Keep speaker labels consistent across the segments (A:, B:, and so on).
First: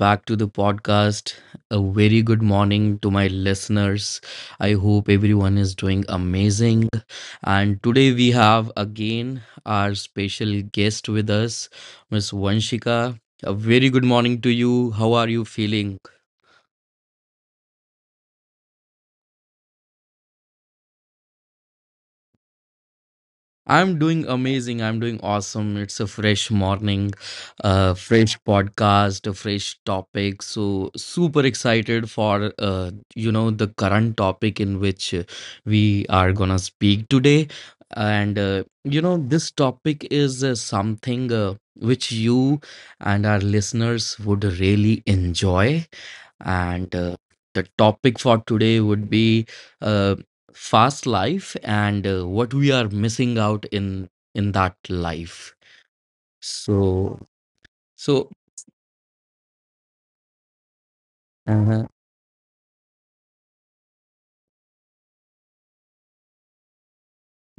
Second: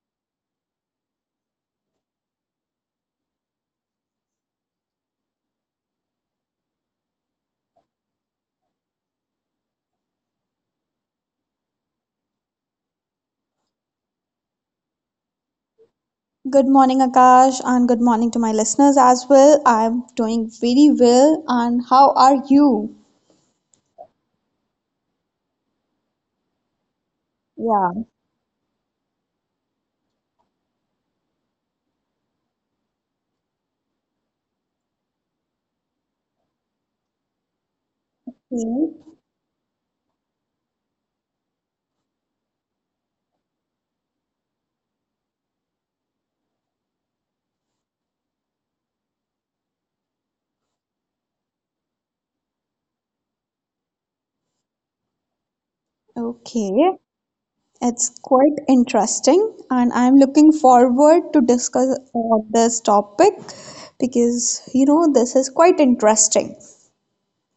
A: back to the podcast. A very good morning to my listeners. I hope everyone is doing amazing. And today we have again our special guest with us, Miss Vanshika. A very good morning to you. How are you feeling?
B: Good morning, Akash, and good morning to my listeners as well. I'm doing very well, and how are you?
A: I'm doing amazing. I'm doing awesome. It's a fresh morning,
B: Yeah.
A: fresh podcast, a fresh topic. So super excited for the current topic in which we are gonna speak today. And
B: Okay.
A: this topic is something which you and our listeners would really enjoy and The topic for today would be uh, fast life and what we are missing out in that life.
B: Okay,
A: So
B: it's
A: so
B: quite interesting, and I'm looking forward to
A: uh-huh.
B: discuss this topic because you know this is quite interesting.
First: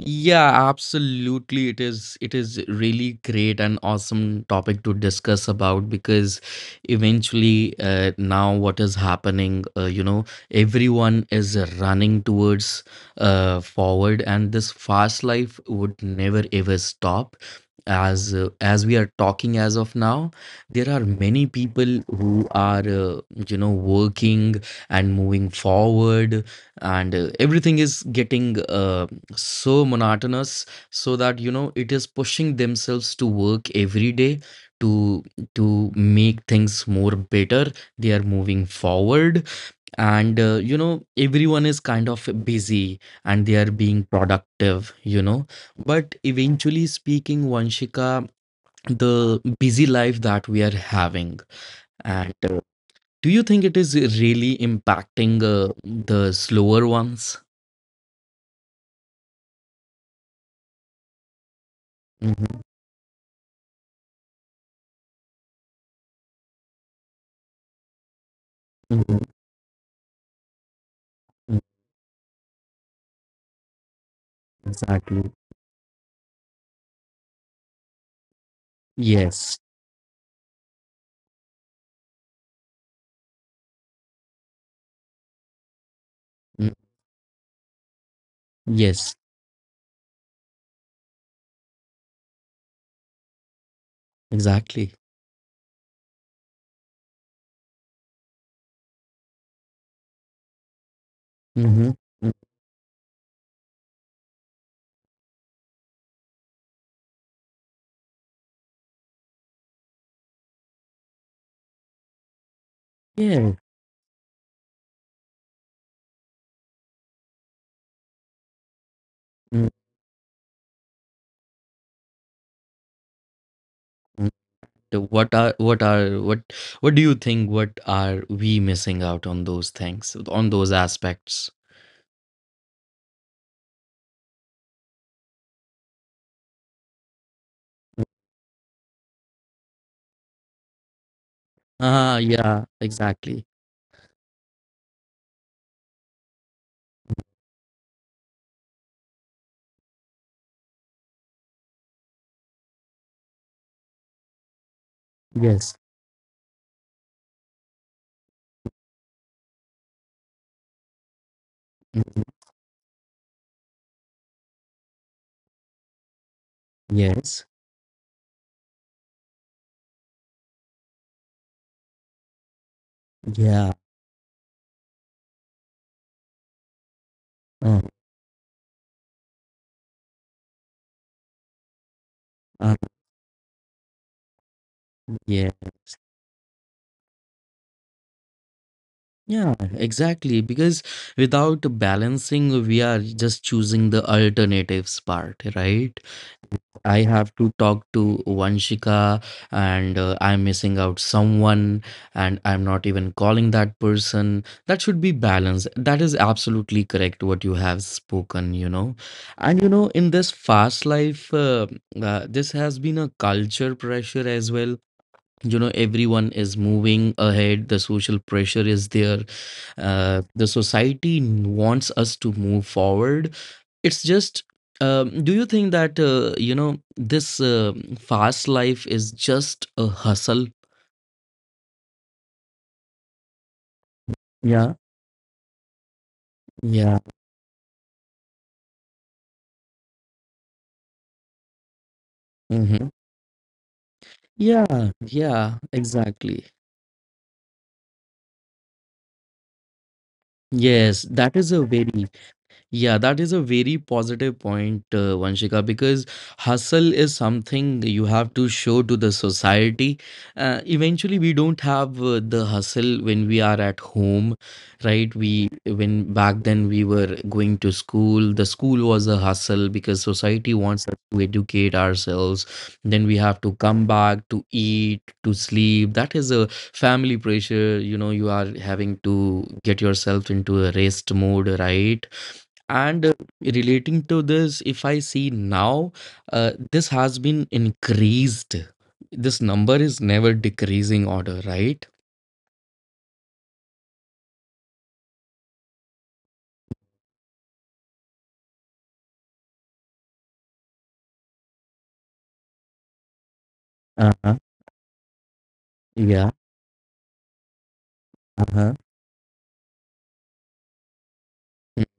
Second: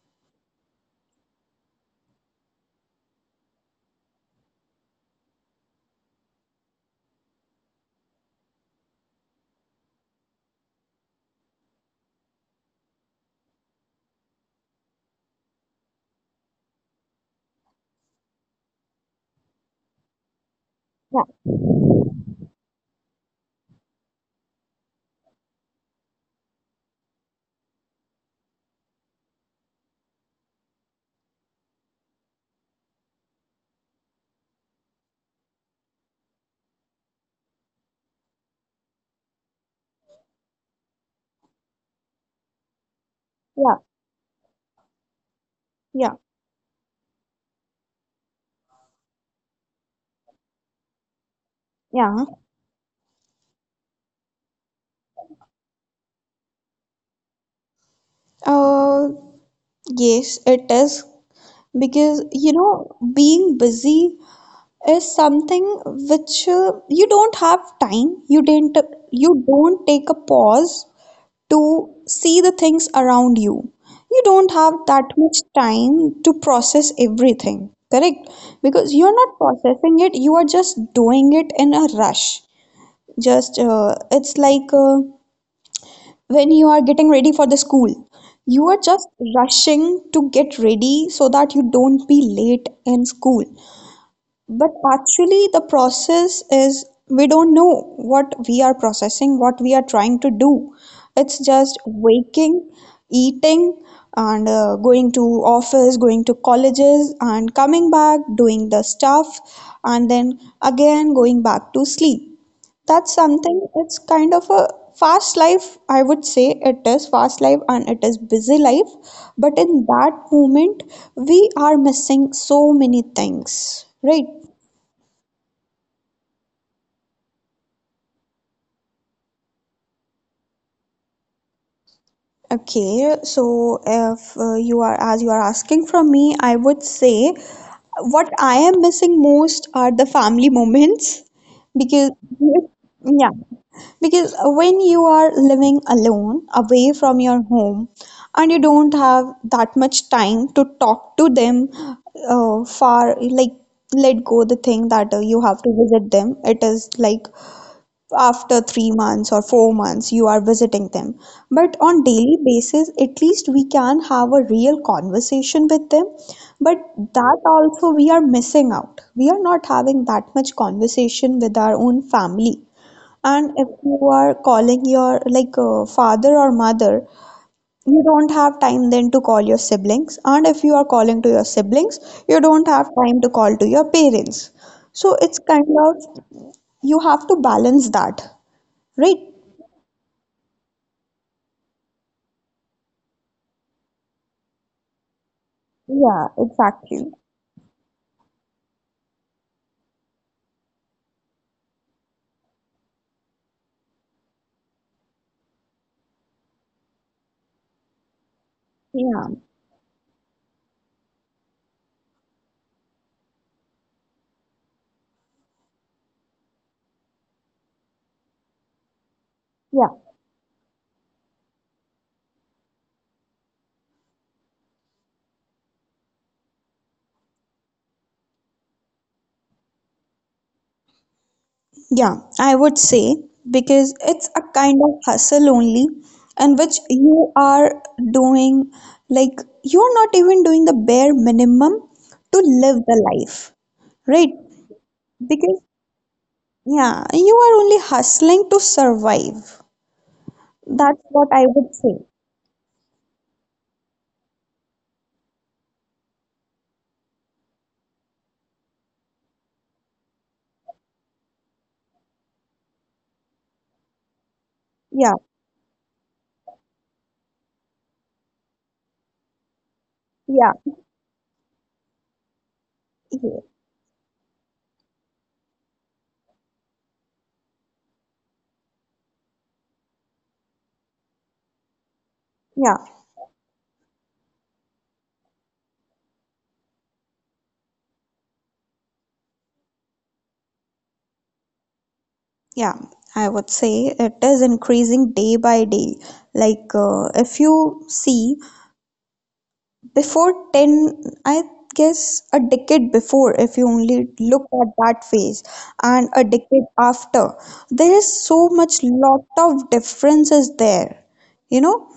A: Yeah, absolutely. It is really great and awesome topic to discuss about, because eventually now what is happening, everyone is running towards forward, and this fast life would never ever stop. As we are talking as of now, there are many
B: Yeah,
A: people who are working and moving forward, and everything is getting so monotonous, so that you know it is pushing themselves to work every day to to make things more better. They are moving forward, and you know everyone is kind of busy and they are
B: yeah,
A: being productive, you know, but
B: Yeah,
A: eventually speaking, Vanshika, the busy life that we are having,
B: yeah.
A: and do you think it is really impacting the slower ones?
B: Uh, yes, it is because you
A: Mhm,
B: know being busy is something which you don't have time
A: mhm,
B: you don't take a pause
A: mhm,
B: to see the things around you. You don't have that
A: exactly.
B: much time to process everything, correct? Because you're not
A: Yes.
B: processing it, you are just doing it in a rush. Just uh, it's like uh, when you
A: Mm,
B: are getting ready for the school, you are just
A: Yes.
B: rushing to get ready so that you don't be late in school. But
A: Exactly.
B: actually, the process is we don't know what we are processing, what we are trying to do. It's just
A: Mm-hmm. Mm,
B: waking, eating, and going to office, going to colleges, and coming back, doing the stuff, and then again going back to sleep. That's
A: Yeah.
B: something, it's kind of a fast life, I would say. It is fast life and it is busy life. But
A: Mm-hmm.
B: in that moment, we are missing so many things, right?
A: What are what are what do you think? What are we missing out on those things on those aspects?
B: Okay, so if you are, as you are asking from me, I would say what I am missing most are the family moments because,
A: Ah, yeah.
B: yeah,
A: Exactly.
B: because when you are living alone, away from your home, and you don't have that much time to talk to them, far like let go the thing that you have to
A: Yes.
B: visit them. It is like after 3 months or 4 months you are visiting them, but on
A: Mhm.
B: daily basis at least we can have a real conversation with them. But that
A: Yes.
B: also we are missing out. We are not having that much conversation with our own family. And if
A: Yeah.
B: you are calling your like father or mother,
A: Uh,
B: you don't have time then to call your siblings, and if you are calling to your siblings, you don't
A: uh,
B: have time to call to your parents. So it's
A: yeah.
B: kind of, you have to balance that, right?
A: Yeah. Exactly. Because without balancing, we are just choosing the alternatives part, right?
B: Yeah,
A: I
B: exactly.
A: have to talk to Vanshika and I'm missing out someone and I'm not even calling that person. That should be balanced. That is absolutely correct what you have spoken, you know.
B: Yeah,
A: And you know, in this fast life, this has been a culture pressure as well. You know, everyone is moving ahead, the social pressure is there,
B: yeah.
A: the society wants us to move forward. It's just, do you think that this fast life is just a hustle?
B: Yeah, I would say, because it's a
A: Yeah,
B: kind of hustle only, and which
A: yeah,
B: you are doing, like, you're not even doing the bare minimum to live
A: mhm.
B: the life, right?
A: Yeah, yeah,
B: Because,
A: exactly.
B: yeah, you are only hustling to survive.
A: Yes,
B: That's what
A: that
B: I
A: is a
B: would say.
A: very... Yeah, that is a very positive point, Vanshika, because hustle is something you have to show to the society. Eventually, we don't have the hustle when we are at home,
B: Yeah,
A: right? We when back then we were going to school, the school was a hustle because
B: yeah,
A: society wants us to educate ourselves. Then we have
B: yeah,
A: to come back to eat, to sleep. That is a family pressure. You know, you are having to get yourself into a rest mode, right?
B: yeah.
A: And relating to this, if I see now, this has been increased. This number is never decreasing order, right?
B: Yeah. I would say it is increasing day by day. Like, if you see, before 10, I guess a decade before, if you only
A: Uh-huh.
B: look at that phase, and a
A: Yeah.
B: decade after, there is so
A: Uh-huh.
B: much lot of differences there. You
A: Mm,
B: know,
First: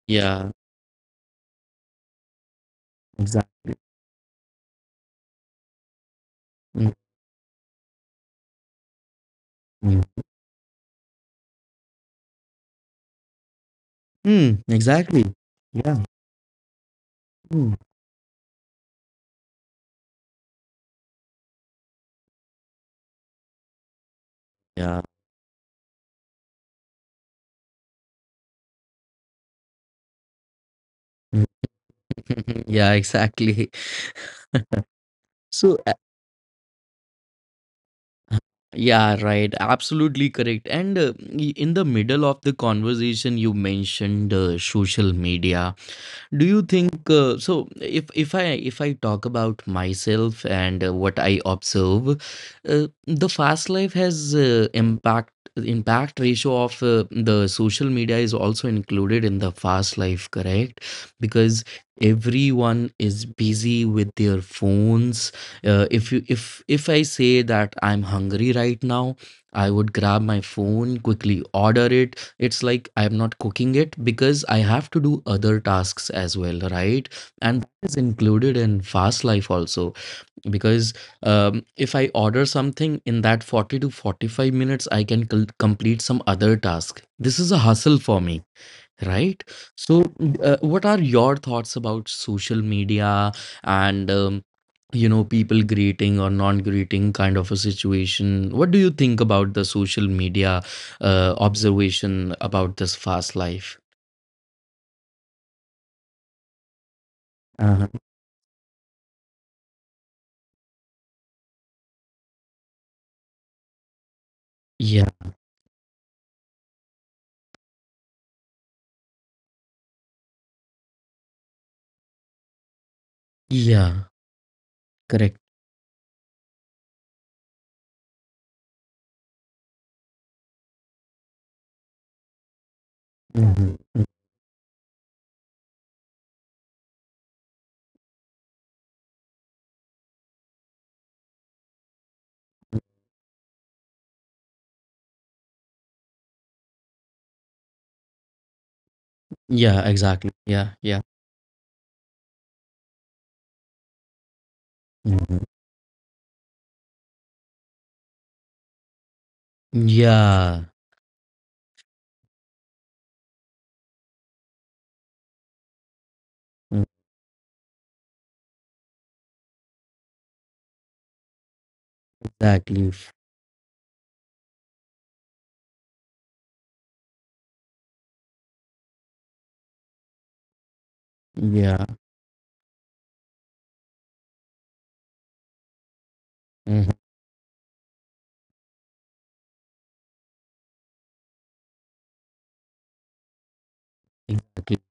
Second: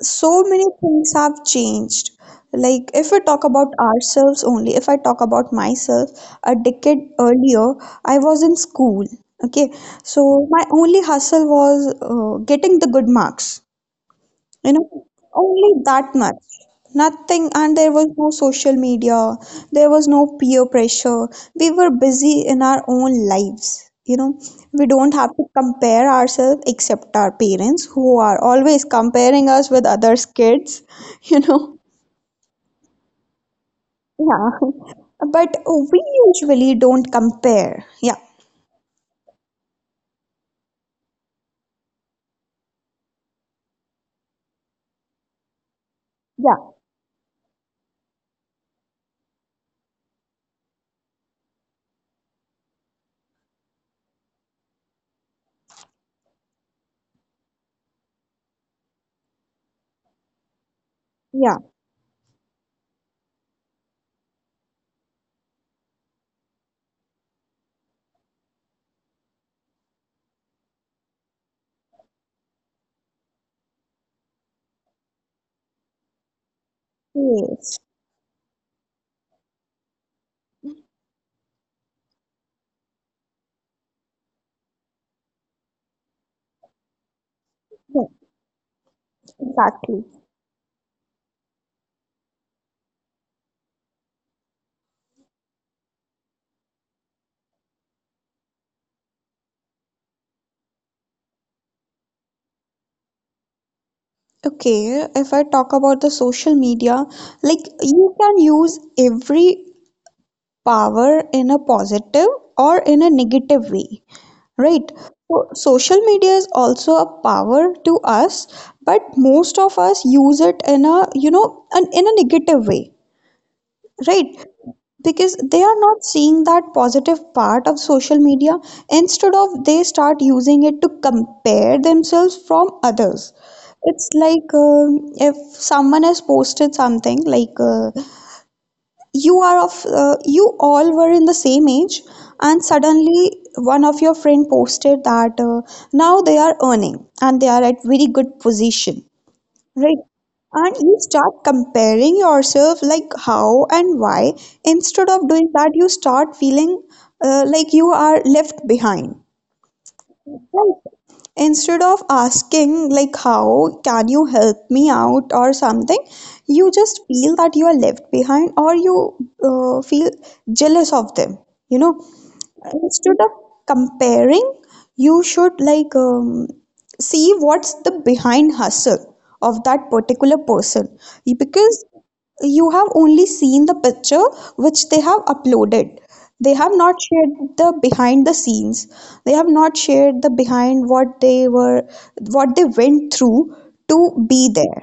B: so
A: Yeah.
B: many things have changed. Like, if we talk
A: Exactly.
B: about ourselves only, if I talk about myself, a decade earlier, I was in school. Okay,
A: Mm,
B: so my only hustle was getting the good marks, you know,
A: Exactly.
B: only
A: Yeah.
B: that much. Nothing,
A: Mm.
B: and there was no social media, there was no peer pressure. We were busy in our own lives. You know, we
A: Yeah.
B: don't have to compare ourselves except our parents who are always comparing us with others' kids, you know.
A: Mm. Yeah, exactly.
B: Yeah. But
A: So,
B: we usually don't compare. Yeah.
A: yeah, right, absolutely correct. And in the middle of the conversation, you mentioned social media. Do you
B: Yeah.
A: think if I if I talk about myself and what I observe, the fast life has impact ratio of the social media is also included in the fast life, correct?
B: Yeah.
A: Because everyone is busy with their phones. Uh, if you if if i say that I'm hungry right now, I would grab my phone, quickly order it. It's like I'm not cooking it because I have to do other tasks as well, right? And
B: Yes.
A: that is included in fast life also, because if I order something, in that 40 to 45 minutes, I can complete some other task. This is a hustle
B: Yeah,
A: for me. Right.
B: exactly.
A: So, what are your thoughts about social media and, you know, people greeting or non-greeting kind of a situation? What do you think about the social media observation about this fast life?
B: Okay, if I talk about the social media, like
A: Uh,
B: you can use every power in a positive or in a negative way, right?
A: yeah.
B: So, social media is also a power to us, but most of us use it in a, you know, in a negative way.
A: Yeah.
B: Right, because
A: Correct.
B: they are not seeing that positive part of social media. Instead of, they start using it to compare themselves from others.
A: Mhm.
B: It's like if someone has posted something like you are of you all were in the same age, and suddenly one of your friend posted that now they are earning and they are at very good position.
A: Yeah.
B: Right.
A: Exactly. Yeah.
B: And
A: Yeah.
B: you start comparing yourself, like how and why. Instead of
A: Mhm.
B: doing that, you start feeling like you are left behind.
A: Yeah.
B: Right. Instead of asking, like, how can you help me out or something, you just feel that you are left behind or you feel jealous of them. You know,
A: Exactly.
B: instead of comparing you should like see what's the behind hustle of that particular person,
A: Yeah.
B: because you have only seen the picture which they have uploaded. They have not shared the behind the scenes. They have not shared the behind what they were, what they went through to be
A: Mhm.
B: there.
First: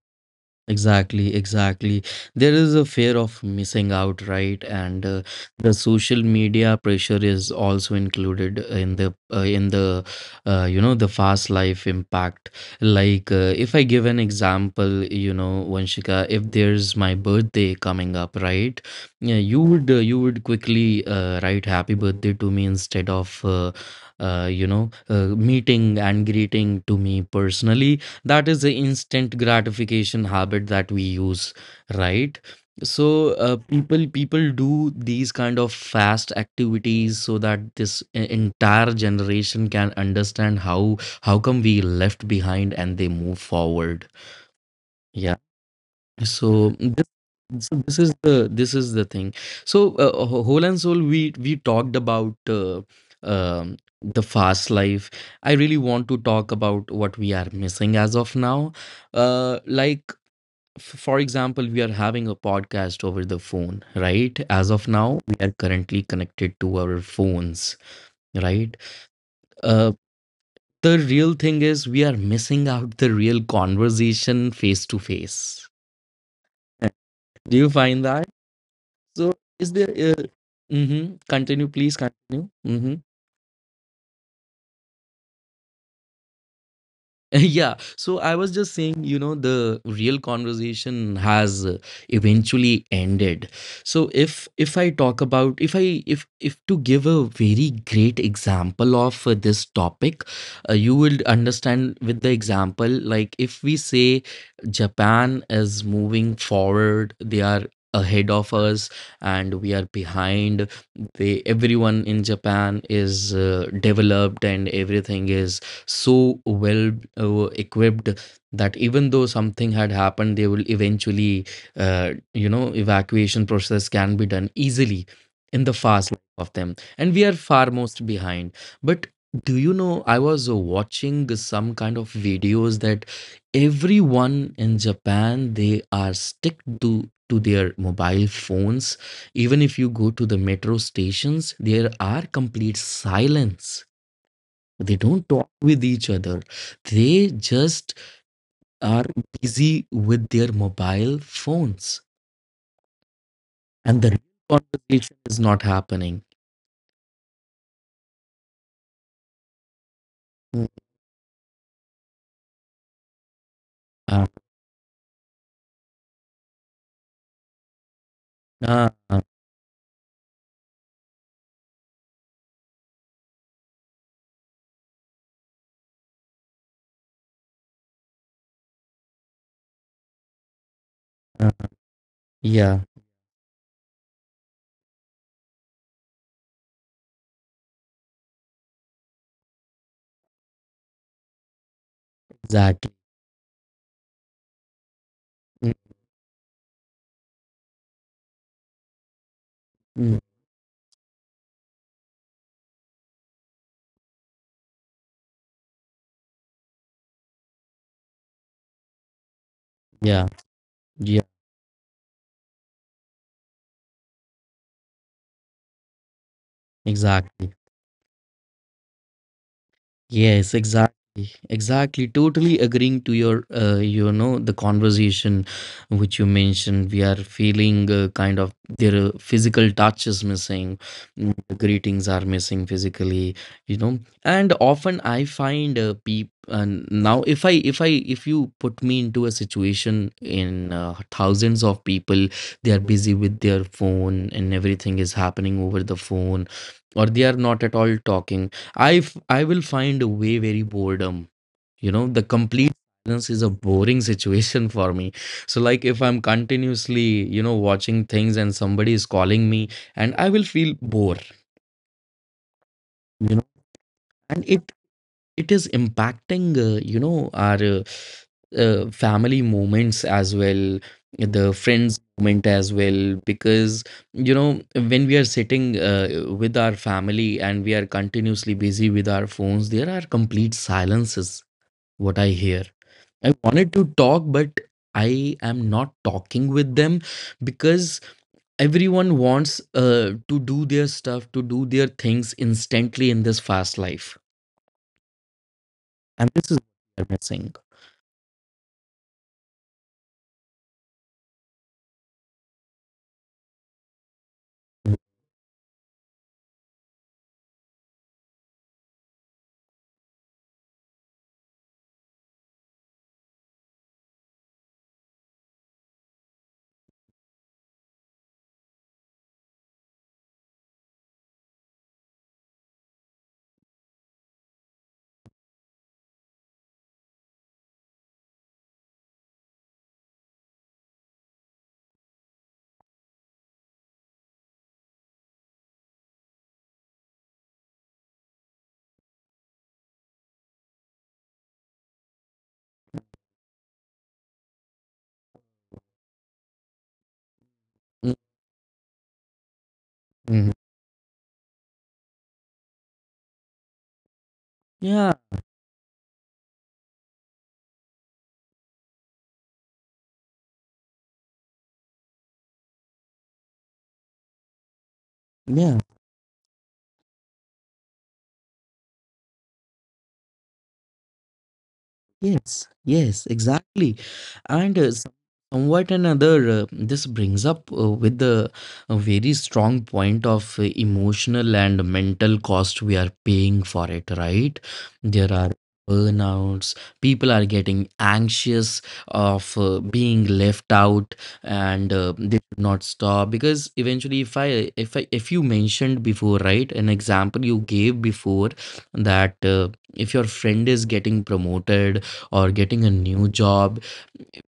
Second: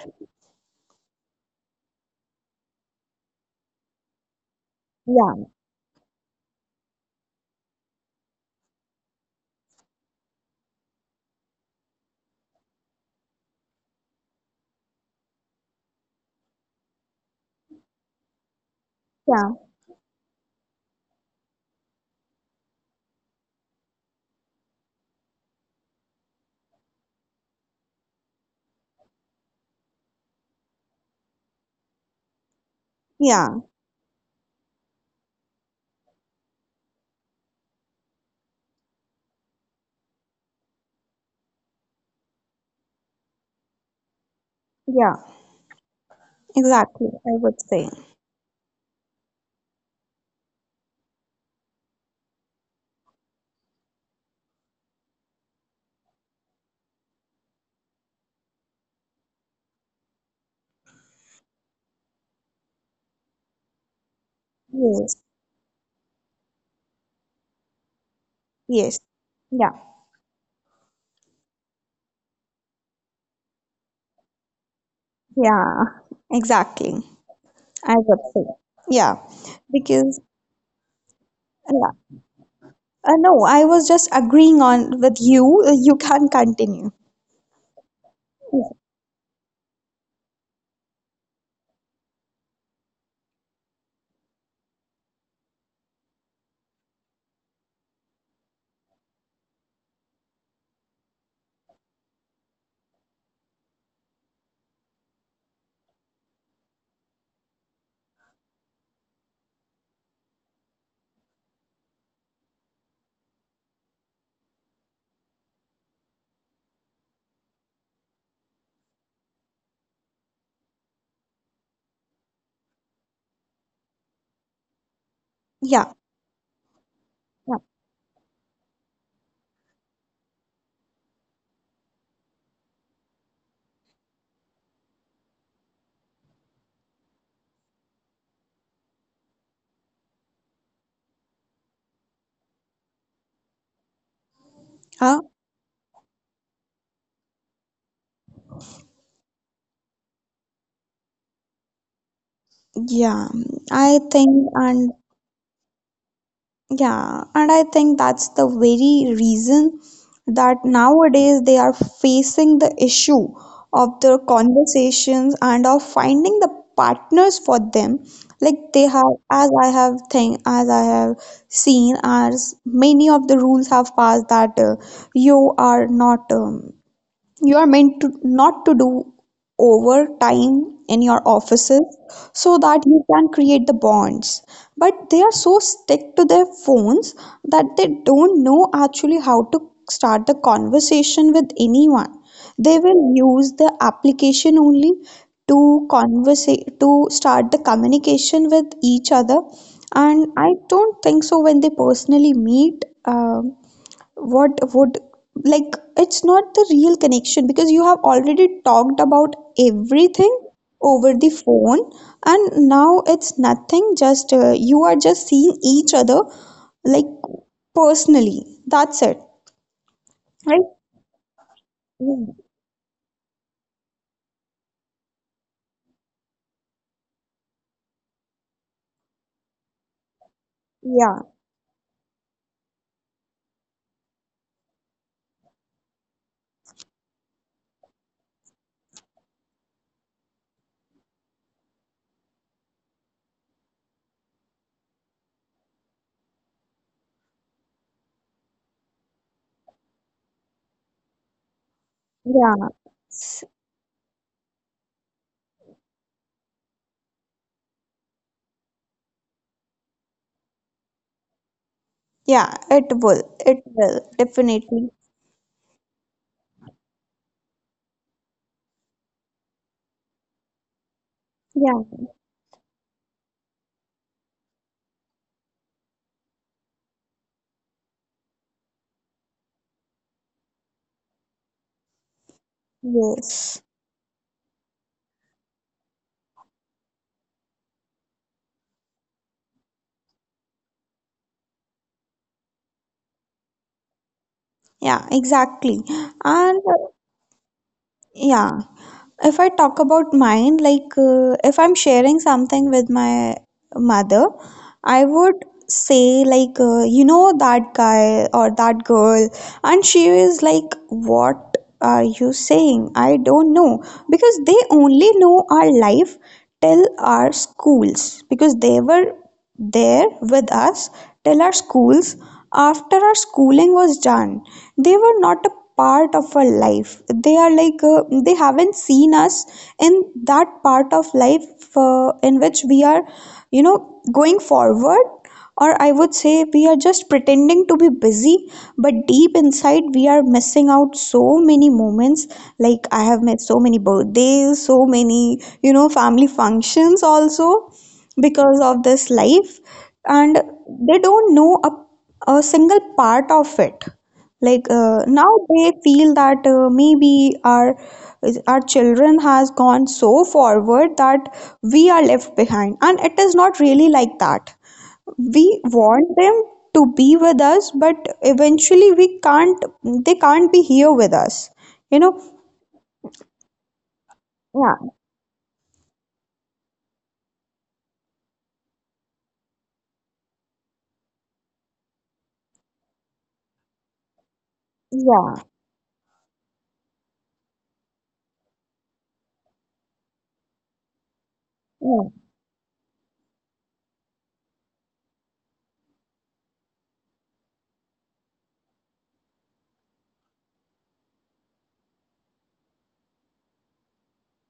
A: Exactly, exactly. There is a fear of missing out, right? And
B: yeah
A: the social media pressure is also included in the you know the fast life impact. Like if I give an example, you know, Vanshika, if there's my birthday coming up, right? Yeah,
B: yeah
A: you would quickly write happy birthday to me instead of you know meeting and greeting to me personally. That is the instant gratification habit that we use, right? So
B: yeah
A: people do these kind of fast activities so that this entire generation can understand how come we left behind and they move forward.
B: yeah
A: Yeah, so this,
B: exactly, I would
A: so
B: say.
A: this is the, this is the thing. So whole and soul we talked about the fast life. I really want to talk about what we are missing as of now. Like, for example, we are having a podcast over the phone, right? As of
B: yes
A: now, we are currently connected to our phones, right?
B: yes Yeah.
A: uh, the real thing is we are missing out the real conversation face to face.
B: Yeah, exactly.
A: Do you
B: I
A: find
B: would
A: that?
B: say. Yeah,
A: So is there,
B: because
A: mhm, continue,
B: yeah.
A: please continue. Mhm.
B: No, I was just agreeing on with you. You can continue.
A: Yeah. So I was just saying, you know, the real conversation has eventually ended. So if I talk about, if I if to give a very great example of this topic, you will understand with the example. Like, if we say Japan is moving forward, they are ahead of us and we are behind. They, everyone in Japan is developed and everything is so well equipped that even though something had happened, they will eventually, you know, evacuation process can be done easily in the
B: Yeah,
A: fast life of them, and we are
B: yeah.
A: far most behind. But do you know, I was watching some kind of videos that everyone in Japan, they are stick to their mobile phones. Even if you go to the metro stations, there are complete silence. They
B: Uh,
A: don't talk with each other, they just are busy with their mobile phones,
B: yeah, I
A: and the
B: think,
A: real
B: and
A: conversation is not happening.
B: yeah, and I think that's the very reason that
A: Mm,
B: nowadays they are facing the issue of the
A: uh,
B: conversations and of finding the partners for them. Like they have,
A: uh,
B: as I have seen, as many of the rules have passed that you are not you are meant to not to do overtime in your
A: uh,
B: offices so
A: yeah,
B: that you can create the bonds. But they are so stick to their phones that they don't know actually how to start the conversation with anyone. They
A: exactly.
B: will use the application only
A: Mm,
B: to converse, to start the communication with each other.
A: mm,
B: And I don't think so when they personally meet what would, like, it's not the real connection because you have already talked about
A: yeah,
B: everything over
A: yeah,
B: the phone, and now it's nothing, just you are just seeing each other, like
A: exactly.
B: personally, that's it,
A: Yes,
B: right?
A: exactly. Exactly.
B: Mm.
A: Totally agreeing to your, you know, the conversation which you mentioned. We are feeling kind of their physical touch is missing.
B: Yeah,
A: Mm, the greetings are missing physically, you know. And often I find people. And now, if I, if I, if you put me into a situation in thousands of people, they are busy with their phone and everything is happening over the phone, or they are not at all talking, I I will find a way very boredom. You know, the
B: yeah.
A: complete silence is
B: S-
A: a boring situation for me. So like if I'm continuously, you know, watching things and somebody is calling me and I will feel bored,
B: yeah, it will,
A: you know.
B: it will
A: And
B: definitely.
A: it is impacting you know our family moments as well, the
B: Yeah.
A: friends moment as well, because you know when we are sitting with our family and we are continuously busy with our phones, there are complete silences, what I hear. I
B: Yes.
A: wanted to talk, but I am not talking with them because everyone wants to do their stuff, to do their things instantly in this fast life.
B: Yeah, exactly.
A: And this is what
B: And
A: I'm missing.
B: yeah. If I talk about mine, like if I'm sharing something with my mother, I would say, like, you know, that guy or that girl. And she is like, what are you saying? I don't know. Because they only know our life till our schools, because they were there with us till our schools. After our schooling was done, they were not a part of our life. They are like they haven't seen us in that part of life in which we are, you know, going forward. Or I would say we are just pretending to be busy, but deep inside we are missing out so many moments. Like I have met so many birthdays, so many, you know, family functions also, because of this life. And
A: Mhm.
B: they don't know a single part of it. Like
A: Yeah.
B: now they feel that maybe our children has gone so forward that we are left behind, and it is not really like that. We
A: Yeah.
B: want them to be with us, but eventually we can't, they can't be here with us, you know.
A: Yes, yes, exactly. And
B: yeah
A: somewhat another, this brings up with the a very strong point of emotional and mental cost we are paying for it, right? There are
B: yeah
A: burnouts, people are getting anxious of being left out, and
B: yeah
A: they should not stop because eventually, if you mentioned before, right, an example you gave before that if your friend is getting promoted or getting a new job,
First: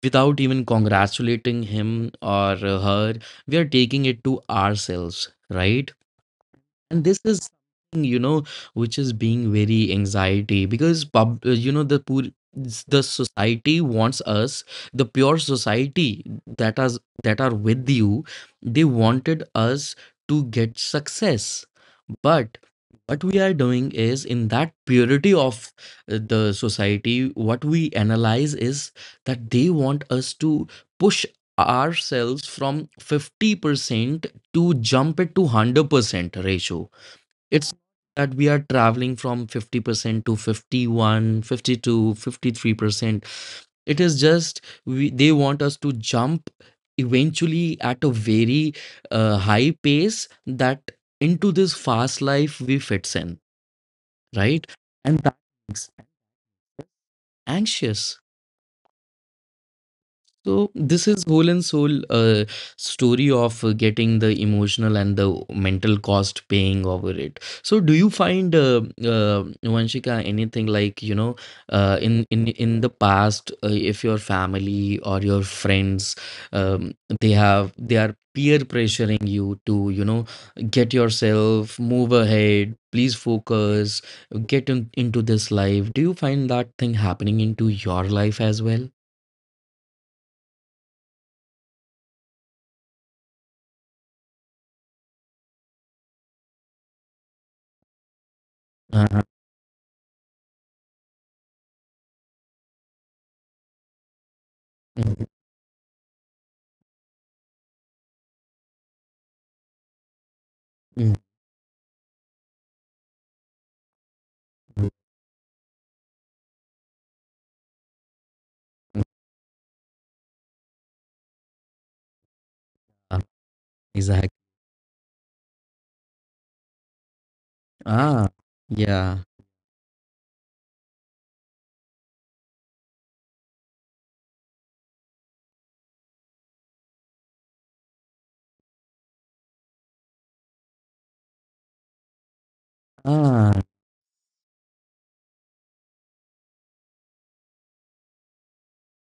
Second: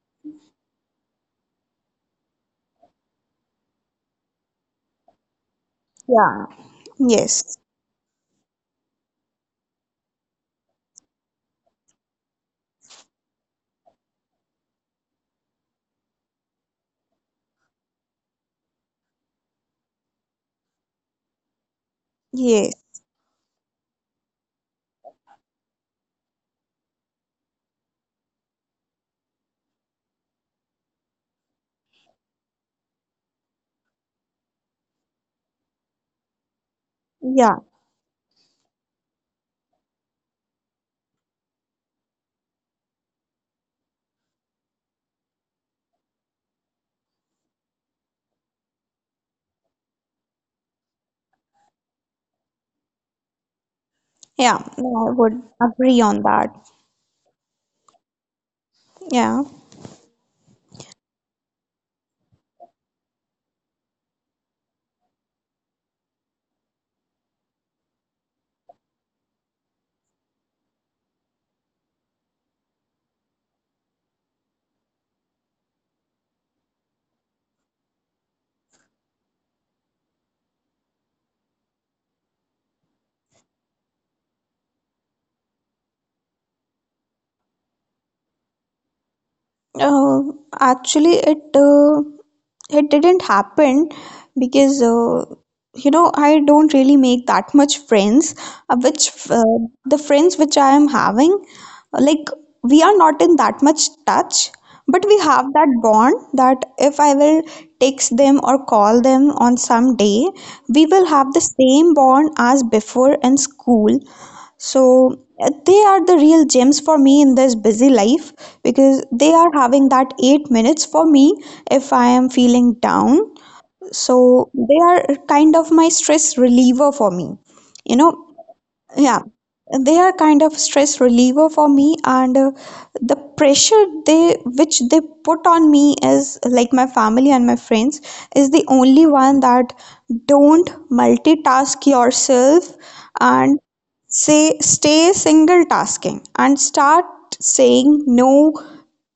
A: without even congratulating him or her, we are taking it to ourselves, right?
B: yeah
A: And this is
B: yes
A: something, you know, which is being very anxiety, because pub you know, the poor, the society wants us, the pure society, that are with you, they wanted us to get success, but
B: yes
A: what we are doing is in that purity of the society, what we analyze is that they want us to push ourselves from 50% to jump it to 100% ratio.
B: Yeah.
A: It's that we are traveling from 50% to 51, 52, 53%. It is just we, they want us to jump eventually at a very high pace that into this fast life we fits in,
B: Yeah,
A: right?
B: yeah, I
A: And that
B: would
A: makes
B: agree on that.
A: anxious.
B: Yeah.
A: So this is whole and soul story of getting the emotional and the mental cost paying over it. So do you find Vanshika anything like in in the past if your family or your friends, um, they are peer pressuring you to get yourself, move ahead, please focus, get in, into this life. Do you find that thing happening into your life as well?
B: Uh, actually, it didn't happen because you know, I don't really make that much friends. Which
A: Uh-huh.
B: The friends which I am having, like, we are not in that much touch, but we have that bond that if I will text them or call them on some day, we will
A: Mm.
B: have the same bond as before in school.
A: Mm.
B: So they are the real gems for me in this busy life,
A: Mm.
B: because they are having that 8 minutes for me if I am feeling
A: Ah,
B: down.
A: exactly.
B: So they are kind of my stress reliever for me. You know,
A: Ah, yeah.
B: yeah. They are kind of stress reliever for me, and the pressure they which they put on me is like, my family and my friends is the only one that, don't multitask yourself
A: Ah.
B: and say, stay single tasking and start saying no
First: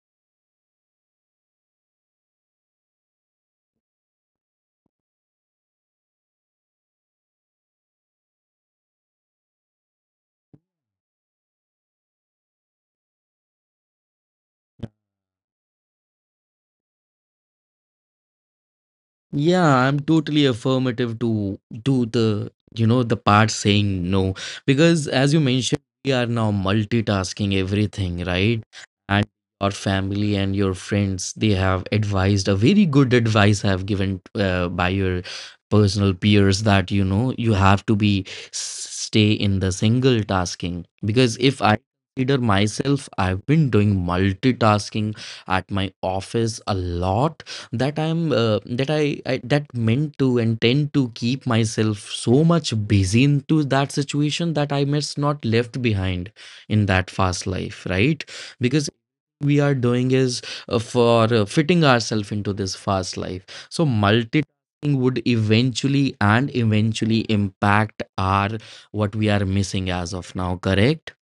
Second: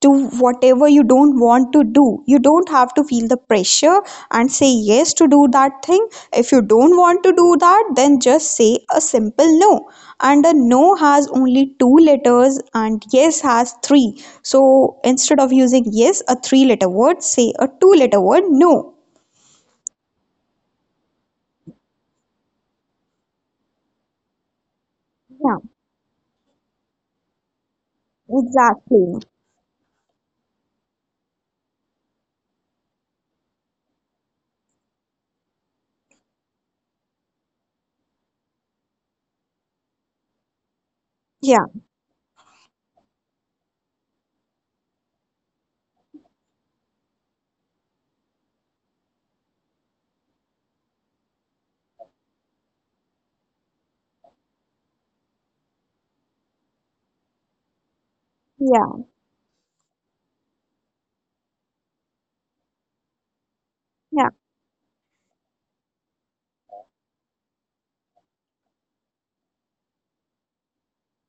B: to whatever you don't want to do. You don't have to feel the pressure and say yes to do that thing. If you don't want to do that, then just say a simple no. And a no has only two letters and yes has three. So instead of using yes, a three letter word, say a two letter word, no.
A: Yeah, I'm totally affirmative to do the, you know, the part saying no. Because as you
B: Yeah,
A: mentioned, we are now multitasking everything, right?
B: exactly.
A: And your family and your friends, they have advised, a very good advice have given by your personal peers that, you know, you have to be stay in the single tasking. Because if
B: Yeah,
A: I consider myself, I've been doing multitasking at my office a lot, that I that meant to and tend to keep myself so much busy into that situation, that I must not left behind in that fast life, right? Because
B: yeah,
A: we are doing is for fitting ourselves into this fast life, so
B: yeah.
A: multitasking would eventually impact our what we are missing as of now, correct?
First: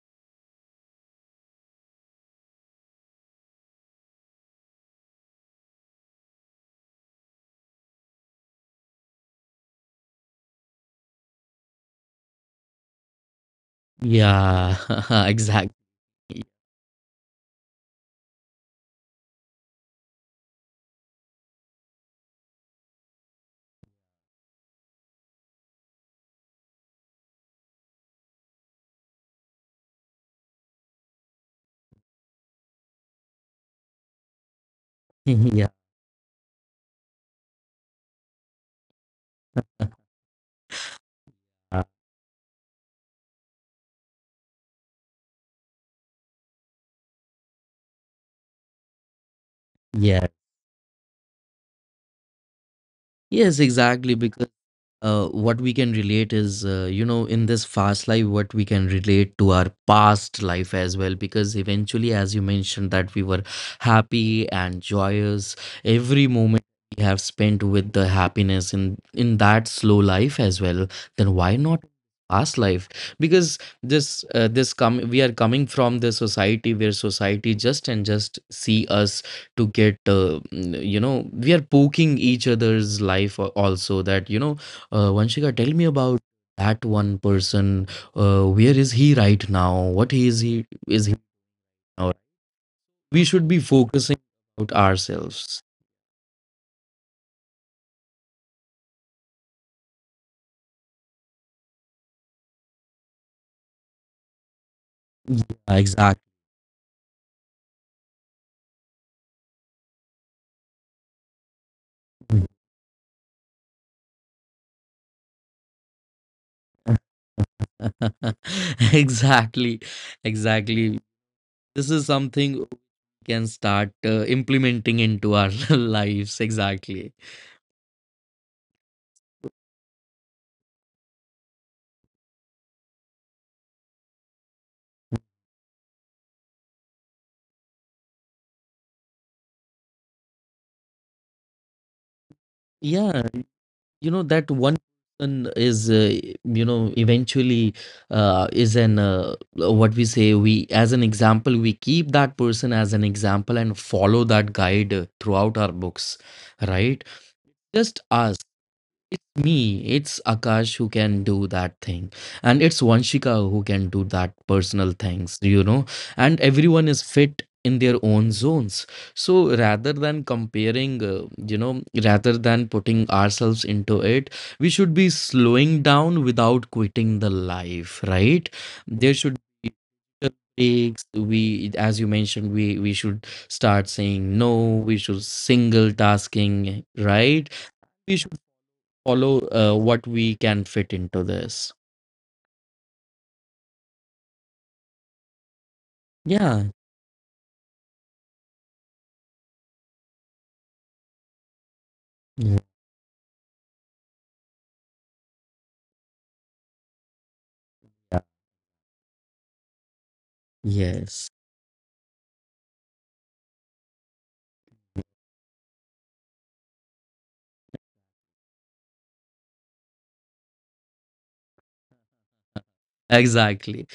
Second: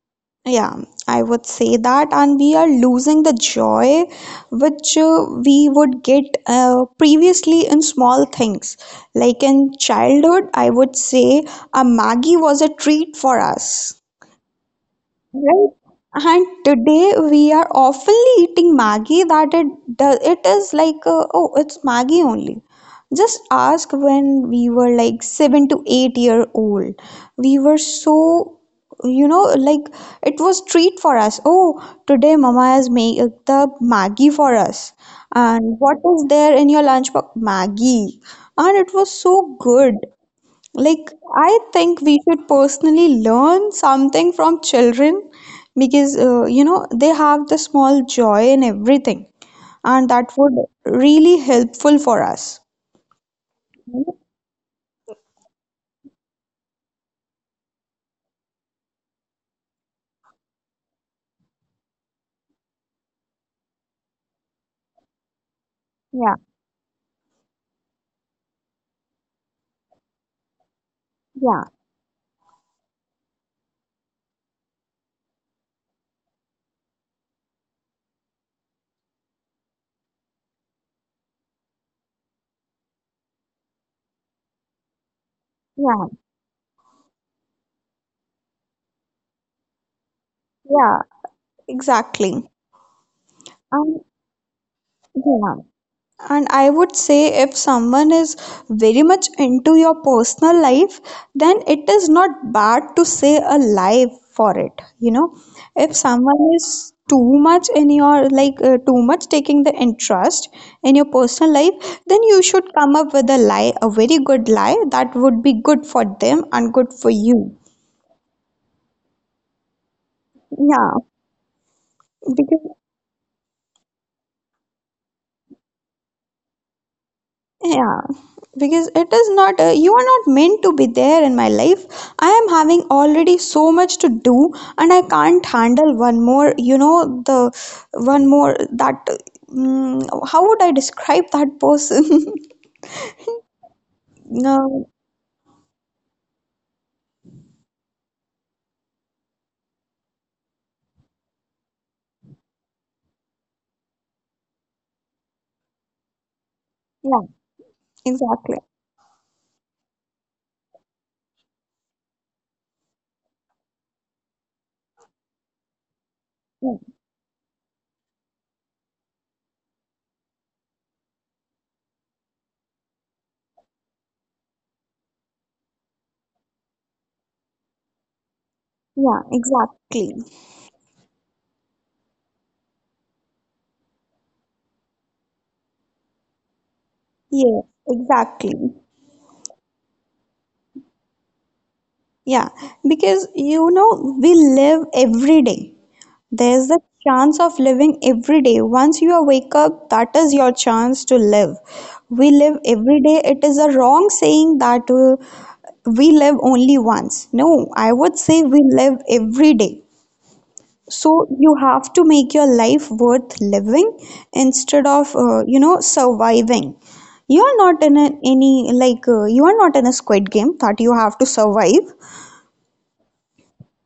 B: Yeah, I would say that, and we are losing the joy which we would get previously in small things. Like in childhood, I would say a Maggie was a treat for us.
A: Yeah.
B: Right.
A: Exactly.
B: And today we are oftenly eating Maggi that it does it is like oh it's Maggi only. Just ask when we were like 7 to 8 year old. We were so, you know, like it was treat for us. Oh, today mama has made the Maggi for us.
A: Yeah.
B: And what is there in your lunch box? Maggi. And it was so good. Like, I think we should personally learn something from children because, you know, they have the small joy in everything, and
A: Yeah.
B: that would really helpful for us.
A: Yes, exactly. Because what we can relate is, you know, in this fast life, what we can relate to our past life as well. Because eventually, as you mentioned, that we were happy and joyous every
B: Yeah,
A: moment, we have spent with the happiness in that slow life as well, then why
B: yeah,
A: not past life? Because this this come we are coming from the society where society just and just see us to get, you know, we are poking each other's life, al- also that, you know, Vanshika, tell me
B: yeah,
A: about that one person. Where is he right now? What he is, he is
B: yeah,
A: he now?
B: exactly.
A: We should be
B: And
A: focusing about ourselves.
B: yeah. And I would say if someone is very much into your personal life, then it is not bad to say a lie for it, you know.
A: Yeah,
B: If
A: exactly.
B: someone is too much in your like, too much taking the interest in your personal life, then you should come up with a lie, a very good lie that would be good for them and good for you.
A: Exactly. Exactly.
B: Yeah,
A: This is something we
B: because
A: can start implementing into our lives. Exactly.
B: yeah, because it is not, you are not meant to be there in my life. I am having already so much to do, and I can't handle one more, you know, the one more that, mm, how would I describe that person?
A: Yeah. You know that one
B: No,
A: person is, you know, eventually, is an what we say, we as an example, we keep that person as an example and follow that guide throughout our books, right?
B: yeah,
A: Just us
B: exactly.
A: me. It's Akash who can do that thing, and it's Vanshika who can do that personal things, you know. And
B: Yeah,
A: everyone is fit in their own zones. So rather than comparing, you know, rather than putting ourselves into it, we should be slowing down without quitting the life, right? There
B: yeah,
A: should be
B: exactly.
A: takes. We, as you mentioned, we should start saying no, we should single tasking, right?
B: Yeah,
A: We should
B: exactly.
A: follow what we can fit into this.
B: Yeah, because you know, we live every day.
A: Yeah.
B: There's the chance of living every day. Once you wake up, that is your chance to live. We
A: Yeah.
B: live every day. It is a wrong saying that we live only once. No, I would say we live every day.
A: Yes.
B: So you have to make your life worth living instead of, you know, surviving. You are not in a, any, like, you are not in a squid game that you have to survive.
A: Exactly.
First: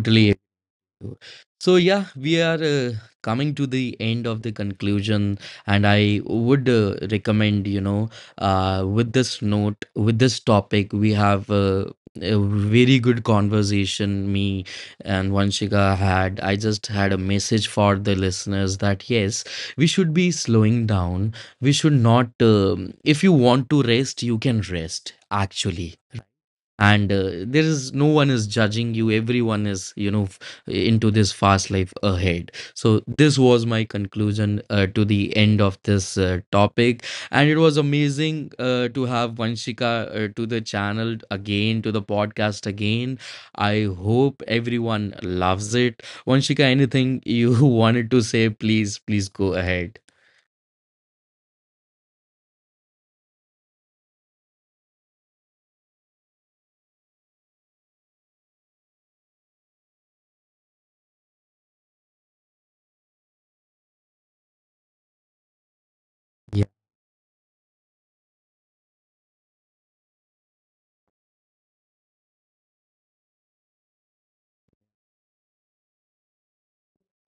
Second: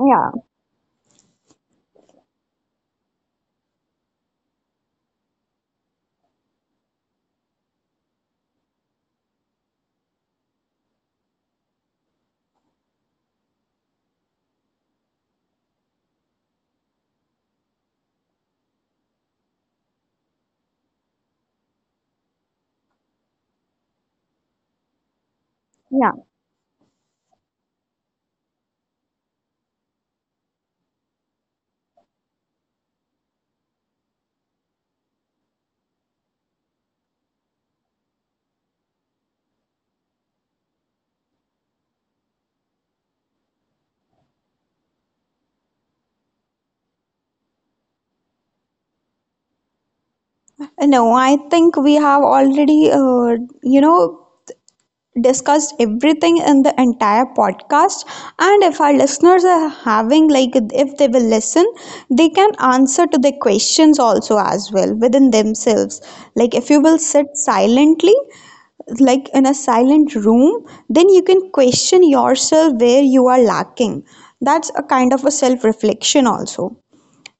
B: Yeah,
A: So so yeah, we are coming to the end of the conclusion, and I would recommend, you know, with this note, with this topic, we have a very good conversation me and Vanshika had. I just had a message for the listeners that yes, we should be slowing down. We should not. If you want to rest, you can rest. Actually,
B: yeah.
A: and there is no one is judging you, everyone is, you know, f- into this fast life ahead. So this was my conclusion to the end of this topic, and it was amazing to have Vanshika to the channel again, to the podcast again. I hope everyone loves it. Vanshika, anything you wanted to say, please please go ahead.
B: No, I think we have already, you know, discussed everything in the entire podcast. And if our listeners are having, like, if they will listen, they can answer to the questions also as well within themselves. Like if
A: Yeah,
B: you will sit silently, like in a silent room, then you can question yourself where you are lacking. That's a kind of a self reflection also.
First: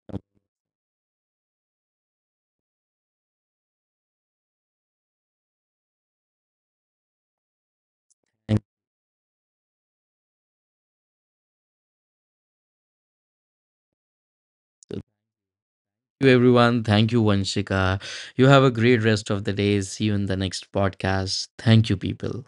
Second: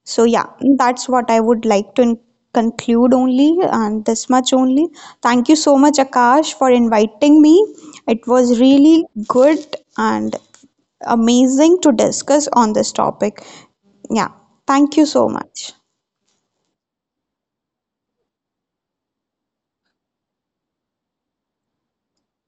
B: So yeah, that's what I would like to conclude only, and this much only. Thank you so much, Akash, for inviting me. It was really good and amazing to discuss on this topic. Yeah, thank you so much.
A: you, everyone. Thank you, Vanshika. You have a great rest of the day. See you in the next podcast. Thank you, people.